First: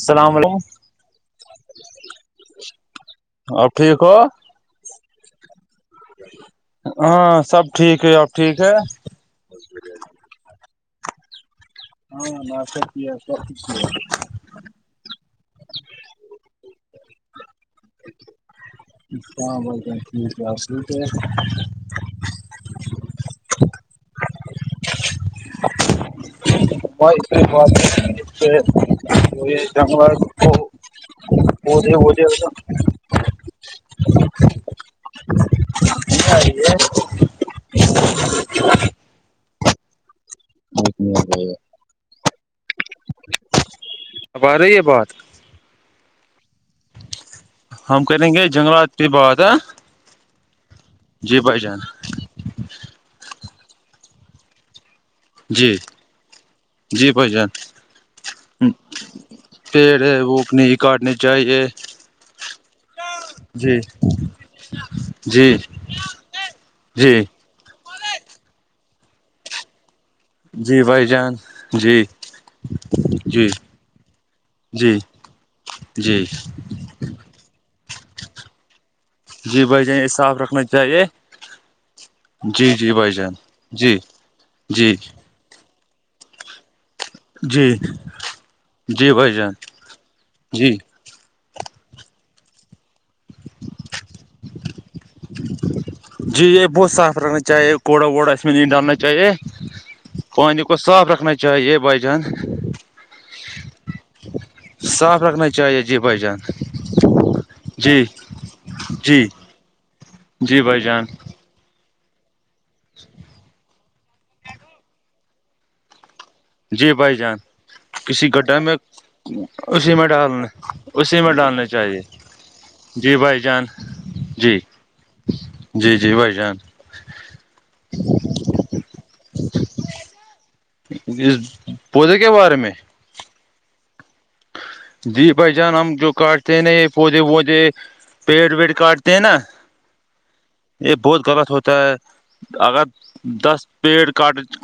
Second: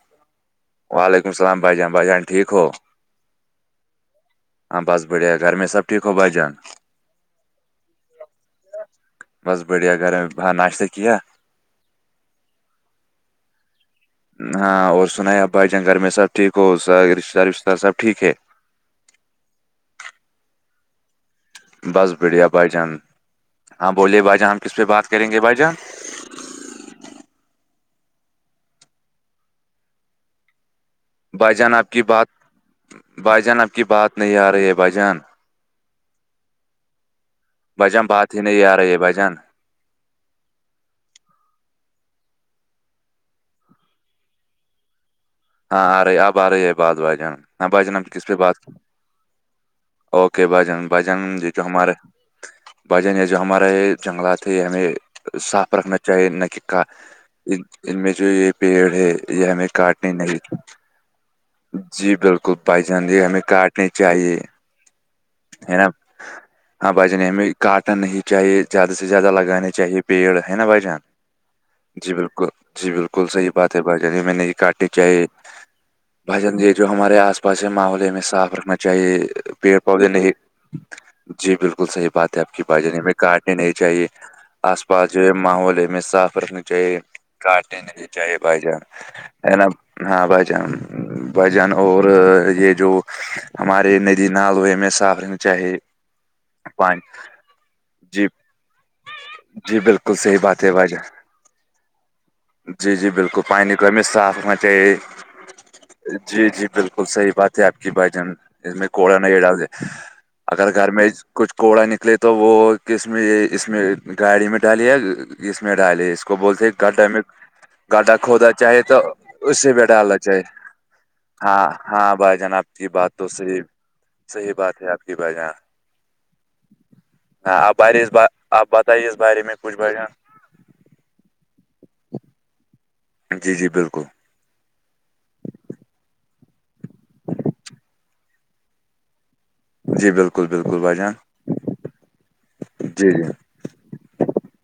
السلام علیکم وعلیکم السلام بھائی جان بھائی جان ٹھیک ہو آپ ٹھیک ہو ہاں بس بڑھیا گھر میں سب ٹھیک ہو بھائی جان ہاں سب ٹھیک ہے اب ٹھیک ہے بس بڑھیا گھر میں بر ناشتہ کیا ہاں نس پ سب چ ہاں اور سنا ہے اب بھائی جانگ گھر میں سبٹھیک ہو س کا رشتتے دار وشستتار سب ٹھیک ہے اچھ ب ٹھیک ہےس کیا بس بڑھیا بھائی جان ہاں بوولے بھائی جان ہم کس پہ بات کریں گے بھ جان وہ اسپری ہو اسپ جانور تو بھائی جان آپ وہے کی وہے بات ا بھائی جان اب کی بات نہیں آ رہی ہے بھائی جان یہیہارے بھجان بات ہی نہیں آ رہی ہے بھجان اب آ رہی ہے بات ہاں آ رہی ہے آپ آ رہی ہے بعد ب آ جان نہ ب جان ہم کس کریں پہ گے بات جنگلات پہ بات ہے اوکے بھجان بھجان جی ج بھائی جو جان ہمارے بھجن جو ہمارے جنگلاتے ہمیں صاف جی رکھنا چاہیے نہ کہ کا جی بھائی جان ان میں جو یہ پیڑ ہے یہ ہمیں کاٹ پیڑ ہے وہ نہیں کاٹنے چاہیے جی بالکل بھائی چان یہ ہمیں کاٹنے چاہیے اچھا ہے نا ہاں بھائی جن ہمیں کاٹن ہی چاہیے زیادہ سے زیادہ لگانے چاہیے پیڑ ہے نا جی بچان بھائی جان جی بالکل جی بالکل جی صحیح بات ہے بھائی جان میں نے یہ کاٹی جی چاہ جی جو ہمارے آس پاس ماحول ہمیں صاف رکھنا چاہیے جی بھائی پیٹ جان یہ پے نہیں صاف رکھنا چاہیے جی بالکل صحیح بات ہے آپ کی جی بھائی جی جانی جان کاٹنے نہیں جی چاہیے آس جی پاس جو ماحولے میں صاف رکھنی چاہیے جی کاٹ نہیں چاہ ب جا جی بھائی جان ن ہاں ب جا جی بھجن اور یہ جو ہمارے ندی نال ہوئے میں صاف رہنا چاہے جی یہ بہت صاف رکھنا چاہیے کوڑا جی ووڑا اس میں نہیں ڈالنا چاہیے جی بالکل صحیح پانی بات ہے کو بھائی صاف جان رکھنا چاہیے بھائی جان جی جی بالکل پانی گمی صاف چاہیے صاف رکھنا چاہیے بھائی جان جی جی بالکل صحیح بات ہے آپ کی جی بھائی جان اس میں کوڑا جی نہیں ڈال د جی اگر بھائی گھر جان میں کچھ کوڑا نکلے تو وہ کس میں اس میں گاڑی میں ڈالیا اس میں ڈالے اس کو بولتے جی گڈ بھائی میں جان گاڈا کسی کھودا گڈھا میں چاہے تو اس سے بی اسی میں ڈالنا چاہے اسی میں ڈالنا ہاں چاہیے ہاں بھائی جان آب کی بات جی تو بھائی سےف جان صحیح جی بات ہے آپ کی باں جی جی بھائی جان ہاں آار ب [unintelligible] آپ بتائیے اس بارے میں کچھ بجان پوز ہے کیا بار میں [unintelligible] جی جی بالکل جی بھائی جان ہم جو کاٹتے ہیں ن یہ پودے پودے پیڈ ویڈ کارڈ ت نا [unintelligible] جی بالکل بالکل یہ بھجان بہت غلط ہوتا ہے اگر جی جی دس پیڑٹٹ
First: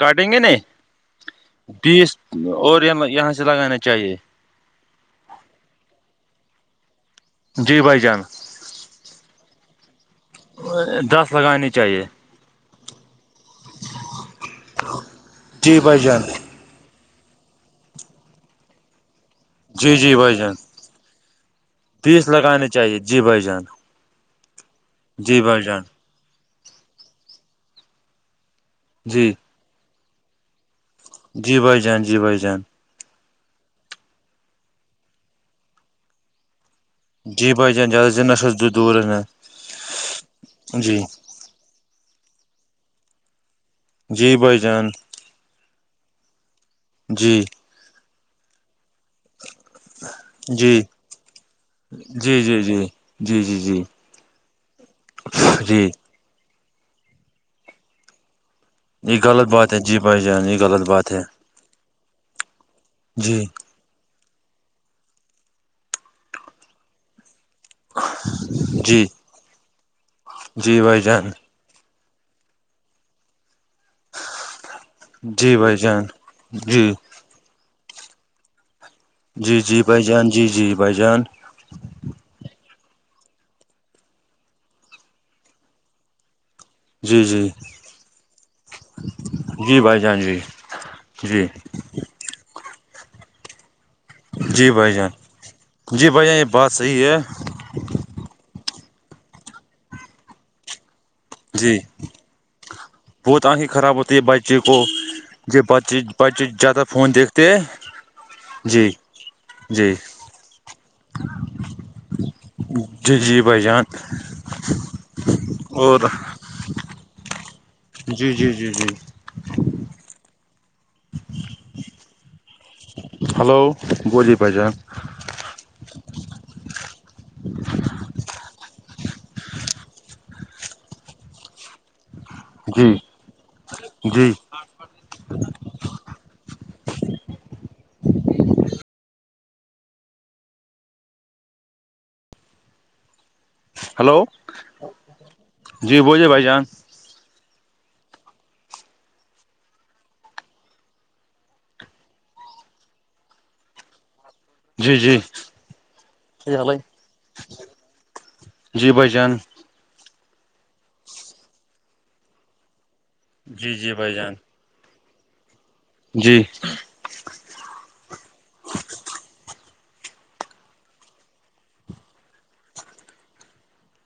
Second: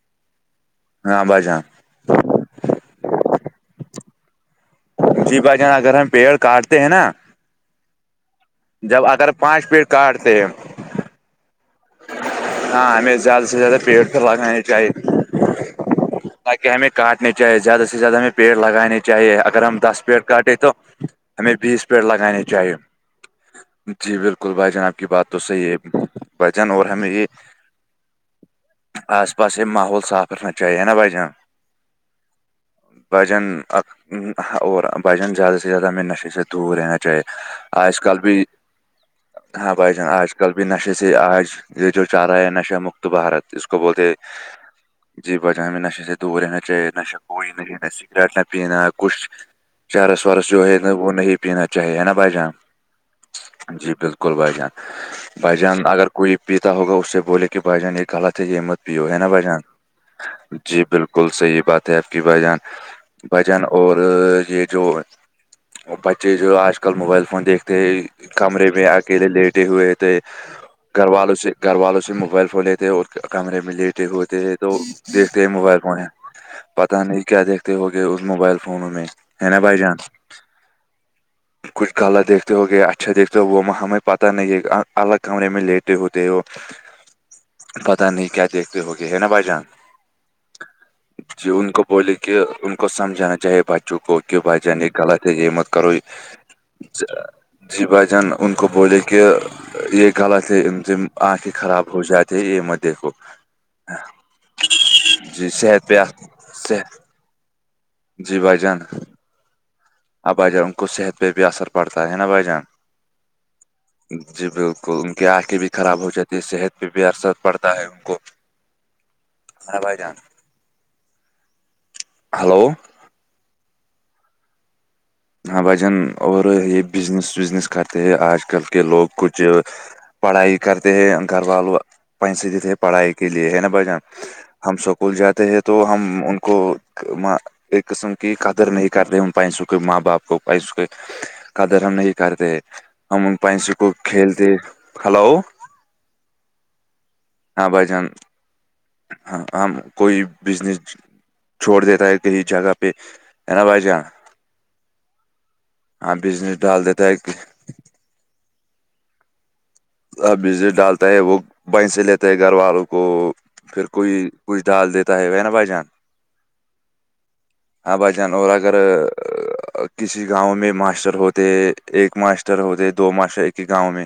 کاٹیں گے ن ہاں بھائی جان بیس اور یہ لگانا چاہیے تی بائی جان اگر ہم پیڑ کاٹتے ہیں نا [unintelligible] جی بھائی جان جب اگر پانچ پیٹ کاٹتے ہیں دس لگانی چاہیے ہاں ہمیں زیادہ سے زیادہ پیڑ پ لگانے چاہیے جی بھائی جان [unintelligible] تاکہ ہمیں کاٹنے چاہے زیادہ سے زیادہ ہمیں پیڑ لگانے چاہیے اگر ہم جی دس جی پیڑ بھائی جان کاٹے تو ہمیں بیس پیڑ لگانے چاہیے جی بالکل بھائی جان آپ کی بات تو جی بھائی صحیح ہے جان بھائی جان اور ہم یہ جی آس پاس ماحول صاف رکھنا چاہیے نا بھائی جان جی بھائی جان جی بھائی جان [unintelligible] بھجن اور بھجن زیادہ سے زیادہ ہم نشے سے دور رہنا چ [unintelligible] جی بھائی چ جان آج زیادہ کل سے بھی نشے سے دور رہنا ہاں بھائی جان آج کل بھی نشے سے جی آج یہ جو چاہ رہا ہے نشہ مکت بھارت اس کو بولتے جی بھائی جان جی بجان میں نشے سے دور رہنا چاہیے نشے جی کووئی نہ جینا سگریٹ نہ پینا [unintelligible] کچھ چرس وورس جو جی ہے وہ نہیں پینا چاہیے ہے نا بھائی جی جان جی جی جی جی بالکل بائیان بائیان [unintelligible] جی کوئی پیتا ہوگا اسے بولے کہ بھائی جان یہ غلط ہے یہ مت بھیو ہے یہ نا غلط بھجان بات ہے جی بھائی جان یہ جی غلط بات ہے بالکل صحیح بات ہے آپ کی بھ جان جی بھجان [unintelligible] اور یہ جو بچے جو آج کل موبائل فون دیکھ تھ کمرے پ آ جی کے لے لیٹے ہوئے تھے جی بھائی گھر جان والوں سے گھر والوں سے موبائل فون لیتے اور کمے میں لی [unintelligible] ے ہوتے ہیں تو دیکھتے ہیں جی بھائی موبائل فون جان جی پتا نہیں کیا دیکھتے ہوگئے اس موبائل فون میں جی جی بھائی جان جی جی بھائی جان کچھ غط دیکھتے ہو گیا اچھا دیکھتے ہو وہ ہمیں پتہ نہیں ہے الگ کمرے میں لیٹ ہوتے ہو جی جی [unintelligible] پتا نہیں کیا دیکھتے ہو گئے ہے نا بھائی جان جی بھائی جان جی جی ان کو بولے کہ ان کو سمجھانا چاہیے بچہ [unintelligible] چکو کہہ جی بچان یہ بھائی جان غلط ہے حمت کرو یہ جی بھائی جان بات صحیح ہے جی بھائی جان ان کو بولے کہ یہ غلط ہے انم جی بت آنکھیں خراب ہوتی ہے بائ چی کو جی [unintelligible] ج صحت بچے پہ بچے زیادہ صحت فون دیکھتے ہیں جی بھائی جان جی ہاں بھائی جان ان کو صحت پہ بھی اثر پڑتا ہے نا بھائی جان جی جی بھائی جان جی بالکل ان کی آنکھیں بھی خراب ہو اور جاتی ہے صحت پھر بھی ارسد پڑتا ہے ان کو جی جی جی جی ہر بھائی جان [unintelligible] ہلو ہلو گلیی بجار [unintelligible] ہاں بھجن اور یہ بزنس وزنس کرتے ہے آج کل کے لوگ کچھ [unintelligible] چ پڑھائی کرتے ہیں گھر وال وال پنس دیتے جی پڑھائی کے لیے ہے نا بھ جان جی ہم سکول جاتے ہیں تو ہم ان کو ایک قسم کی قدر نہیں کر رہے ہ پ سو کوئی ماں ب باپ کو بائی اس کے قدر ہم نہیں کرتے ہم پائسو کو ہلو کھیلتے کھلا ہو جی بولیے بھائی جان ہاں بھائی جان ہاں ہمم کوئی بزنس چھوڑ دیتا ہے کہیں جگہ پہ ہے نا بھائی جاناں جی جیل بزنس ڈال دیتا ہے جی بھائی جان ا وزٹ ڈالتا ہے وہ بن سے لیتا ہے گھر والوں کو جی پھر جی کوئی بھائی جان کچھ ڈال دیتا ہے نا بھائی جان جی ہاں بھائی جان اور اگر کسی گاؤں میں ماسٹر ہوتے ایک ماسٹر ہوتے دو ماسٹر ایک ہی گاؤں میں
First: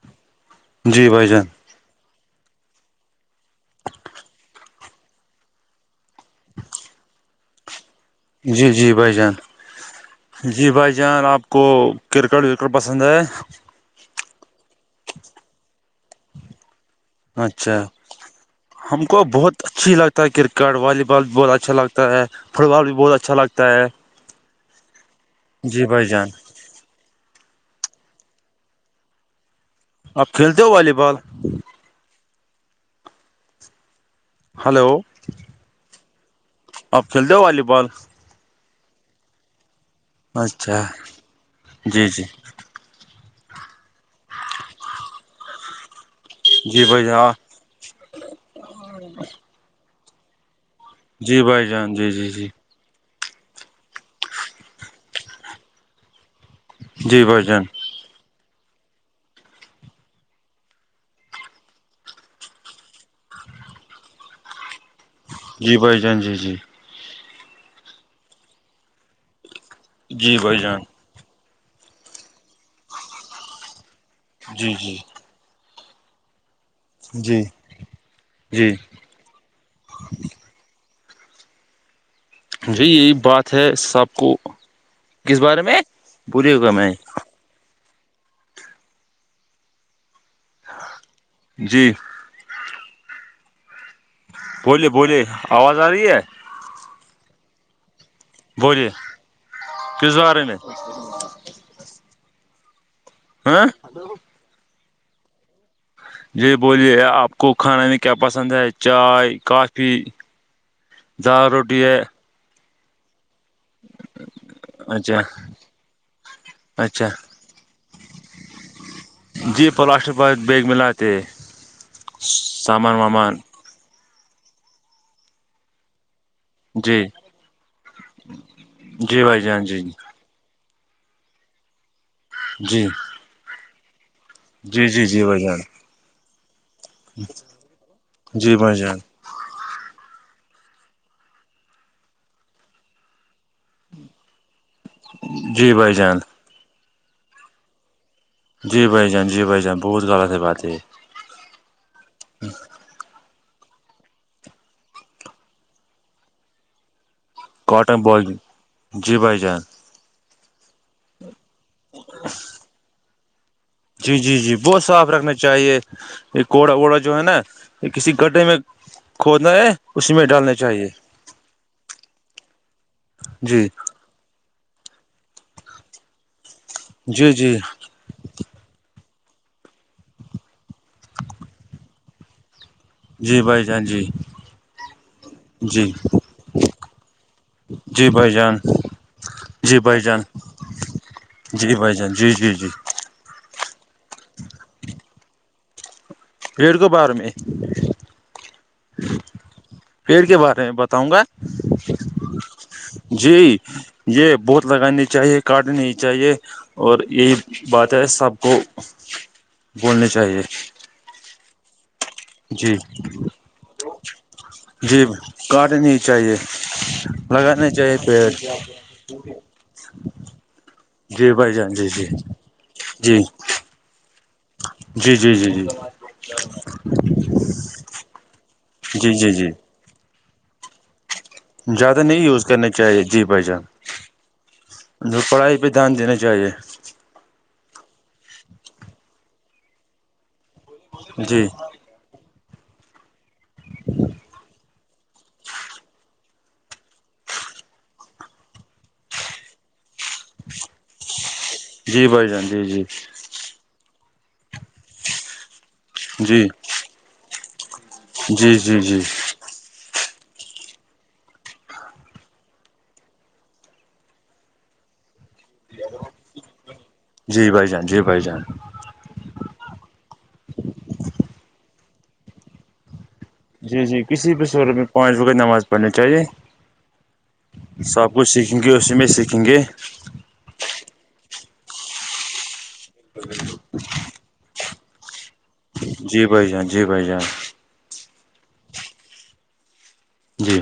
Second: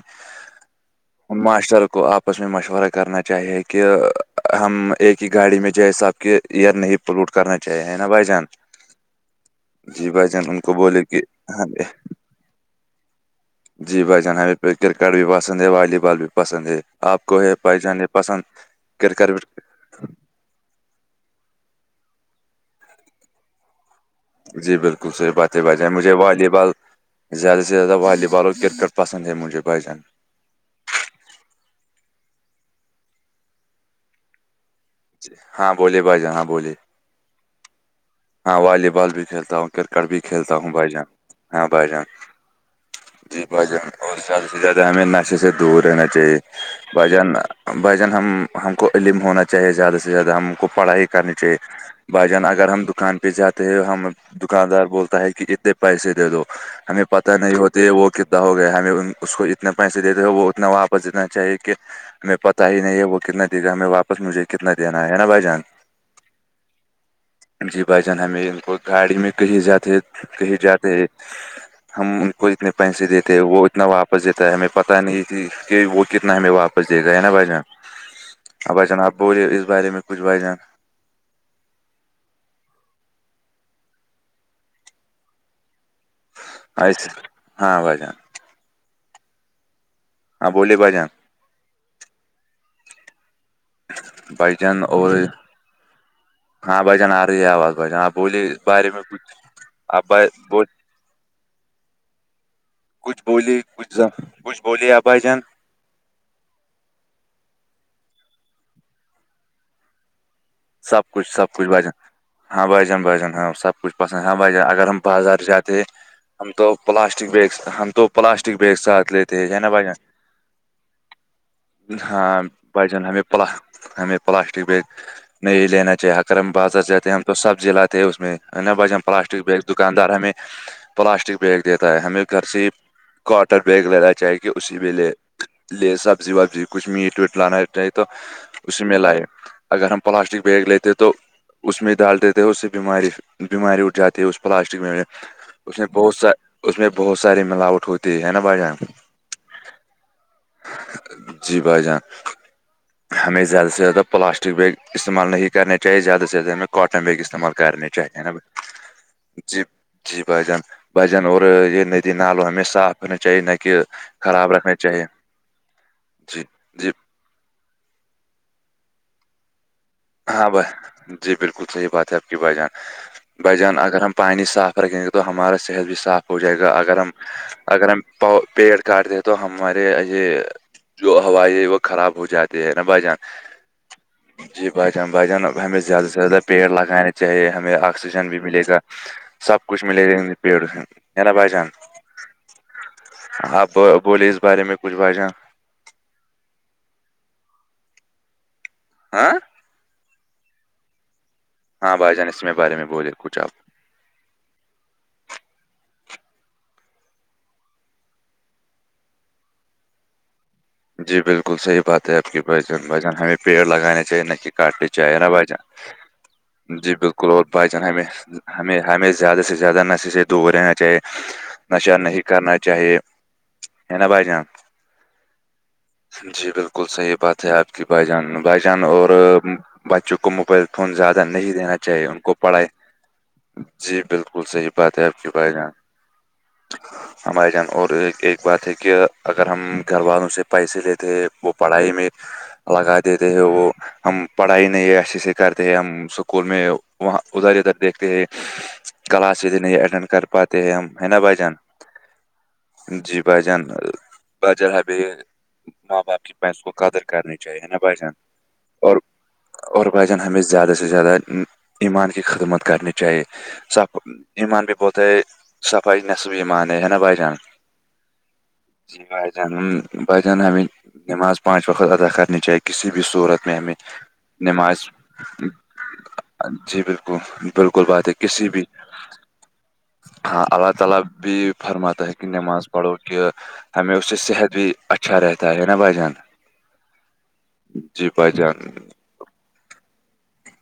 جی بھائی جان مسٹر کوپ آس میں مشورہ کرنا چاہیے کہ ہم ایک ہی گاڑی میں جیسا آپ کے ایئر نہیں سلوٹ کرنا چاہیے ہے نا بھائی جان جی جی بھائی جان جی بھائی جان ان جی کو بھائی بولے کہ جان آپ کو ہ کرکٹ وکٹ پسند ہے جی بھ جان ہمیں پہ کرکٹ بھی پسند ہے والی بال بھی پسند ہے آپ کو یہ اچھا پائی جان یہ پسند ہم کو کرکٹک بہت اچھی لگتا ہے کرکٹ والی بال بھی بہت اچھا لگتا ہے فٹ بال بھی بہت اچھا لگتا ہے جی بالکل صحیح باتیں ب جی جائیں بھائی مجھے جان والی بال زیادہ سے زیادہ والی بال اور کرکٹ پسند ہے مجھے بچ جان اپ کھیلتے ہو والی بال ہلو ہاں بولیے بھائی جان ہاں بولیے آپ کھیل دو ہو والی بال ہاں والی بال بھی کھیلتا ہوں کرکٹ بھی کھیلتا ہوں اچھا بھائی جان ہاں بھائی جان جی جی جی بھ جان اور زیادہ سے زیادہ ہمیں نشے سے دور رہنا چاہیے بھائی جان بھ جان ہم کو علم ہونا چاہیے زیادہ سے زیادہ ہم کو پڑھائی کرنی جی چاہیے بھائی جان جی بھائی جی جان جی اگر ہم دکان پہ جاتے ہیں ہم دکاندار بولتا ہے کہ کتنے پیسے دے دو ہمیں جی پت بھائی نہیں جان ہوتے وہ کتنے ہو گیا ہمیں اس کو اتنے پیسے دیتے ہو وہ اتنا واپس دینا چاہیے کہ ہمیں پتا ہی نہیں ہے وہ کتنا د گا ہمیں واپس مجھے کتنا دینا ہے نا بھائی جان شی بائی جنجی جی جی بھائی جان ہمیں ان کو گاڑی میں کہیں جاتے ہے جی کہیں بھائی جان جاتے ہم ان کو اتنے پیسے دیتے وہ اتنا واپس دیتا ہے ہمیں جی پتہ جی نہیں کہ وہ کتنا ہمیں واپس دے گیا ہے نا جی بھائی جی جان بھائی جان آپ بولے اس بارے میں کچھ بجان جی یہی بات ہے سب کو کس بارے میں بولیے گا میں اس ہاں بھ جان ہاں بولیے بائی جان جی بھائی جان بولیے اور بولیے آواز آ رہی ہے ہاں بھائی جان آ رہی آواز بھ جان آپ بولیے بارے میں کچھ آپ ب کس بارے میں بول کچھ بولیے ہاں کچھ کچھ بولی آپ بھائی جان جی بولیے آپ کو کھانے میں کیا پسند ہے چائے کافی سب کچھ سب دال کچھ روٹی بجن ہے ہاں بجان بجن ہاں سب کچھ پسند ہاں بھائی اگر ہم اچھا بازار جاتے ہم تو اچھا پلاسٹک بیگ ہم تو پلاسٹک بیگ سے ہاتھ لیتے ہیں جی نا بھائی جان پلاسٹک بیگ ملا ہاں بھائی جان ہمیں وامان پلا ہمیں پلاسٹک بیگ نہیں لینا چاہیے اگر ہم بازار سے جی جاتے ہیں ہم تو سبزی لاتے ہیں اس میں ہے نا بھائی جان ہم جی بھائی پلاسٹک جان جی دکاندار ہمیں پلاسٹک بیگ دیتا ہے ہمیں گھر سے ہی جی کاٹن بیگ لینا چاہیے اسی جی بھی جی لے جی بھائی جان لے سب جی جی کچھ میٹ ویٹ لانا چاہیے تو جی بھائی اسی میں جان لائیں اگر ہم پلاسٹک بیگ لیتے تو اس میں ڈال دیتے اس سے بیماری بیماری اٹھ جاتی اس پلاسٹک میں جی اس میں بھائی بہت جان ساری اس میں بہت سارے ملاوٹ ہوتے ہے ہے بھائی جان جی بھائی جان جی بھائی جان بہت غلط ہے بات ہے جی بھائی جان ہمیں زیادہ سے زیادہ پلاسٹک بیگ استعمال نہیں کرنے چاہیے زیادہ سے زیاہ میں کاٹن بیگ استعمال کرنے کاٹن چاہیے ہیں بال نا بھائی جی جی بھائی جان بھائی جان اور یہ ندی نالوں ہمیں صاف ہونا چاہیے نہ کہ جی جی خراب جی رکھنا بہت چاہیے صاف رکھنا چاہیے جی یہ کوڑا جی ووڑا جو ہے نا کسی گڈے میں کھودنا ہے اسی میں ہاں ڈالنا بہ چاہیے جی بالکل صحیح بات ہے آپ کی بھائی جان بھائی جی جان اگر ہم پانی صاف رکھیں گے تو ہمارا صحت بھی صاف ہو جائے گا اگر ہم جی جی اگر ہم پیڑ کاٹتے ہیں تو ہمارے یہ جو ہوا وہ خراب ہو جاتی ہے نا بھائی جان جی بھائی جان جی جی بھائی جان بھائی جان ہمیں جی زیادہ سے زیادہ پیڑ لگانے چاہیے ہمیں جی آکسیجن بھائی بھی جان ملے گا سب جی کچھ بھائی ملے گا جان انہی پیڑوں سے ہے نا بھائی جان جی جی جی جی آپ بولے اس بارے میں کچھ بھائی جاں بھییڑ کو بار میں [unintelligible] ہاں پیڑ کے بارے میں بتاؤں گا ہاں بائی جان اسس میں بارے میں بولے کچھ آپ جی یہ بہت لگانی چاہیے کاٹنی نہیں چاہیے اور یہی بات ہے سب کو بولنی چاہیے جی بالکل صحیح بات بات ہے آپ کی جی بھائی جان ہمیں پیڑ لگانے چاہیے نہ کہ کاٹتے چاہیے نا بھائی جان جے [unintelligible] جی بالکل اور بھائی جان ہمیں ہمیں ہمیں زیادہ سے زیادہ نشے سے دور رہنا چاہیے جی بھائی جان جی نشہ جی نہیں کرنا چاہیے جی ہے نا بھائی جان جی جی جی جی جی بالکل صحیح بات ہے آپ کی بائی جان بھائی جان اور جی جی جی بچوں کو موبائل زیادہ نہیں دینا زیادہ چاہیے ان نہیں کو یوز پڑھائے کرنے چاہیے جی بھائی جان جی بالکل صحیح بات ہے آپ پڑھائی جان پہ دھیان دینا چاہیے ہاں بھائی جان اور ایک بات ہے کہ اگر ہم گھر والوں سے پیسے لیتے جی وہ پڑھائی میں لگا دیتے ہیں وہ ہم پڑھائی نہیں اچھے سے کرتے ہیں ہم اسکول میں وہاں ادھر ادھر دیکھتے ہیں کلاس نہیں اٹینڈ کر پاتے ہیں ہم ہے نا بھائی جان جی بھائی جان جی جی بجان بجا ہے بھی [unintelligible] ماں باپ کی جی بس کو قدر کرنی چاہیے نا بھائی جان جی جی اور جی اور بھائی جان ہمیں زیادہ سے زیادہ ایمان کی خدمت کرنی چاہیے صف ایمان بھی بہت ہے صفائی نصف ایمان ہے نا بھائی جان جی بھائی جان جی بھائی جان جی ب جان ب جان ہمیں نماز پانچ وقت ادا کرنی چاہے کسی بھی صورت میں ہمیں جی جی کسی بھی شورت نماز میں پانچ وقت نماز پڑھنی چاہیے جی بالکل بالکل بات ہے سب کچھ کسی سیکھیں بھی گے اسی میں سیکھیں گے ہاں اللہ تعالی بھی فرماتا ہے کہن نماز پڑو کہ ہممیش سے صحت بھی اچھا رہتا ہے نا بھائی جان جی بھائی جان جی بھائی جان جی بھائی جان جی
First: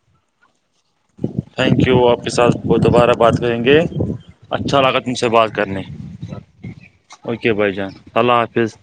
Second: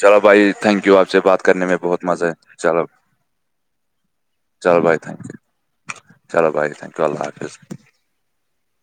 چلو بھائی تھینک یو آپ سے بات کرنے میں تھینک یو بہت آپ مزہ کے ساتھ ہے وہ چلو دوبارہ بات کریں گے اچھا چلو بھائی لگا تم تھینک سے یو بات کرنے چلو بھائی تھینک یو اللہ حافظ اوکے بھائی جان اللہ حافظ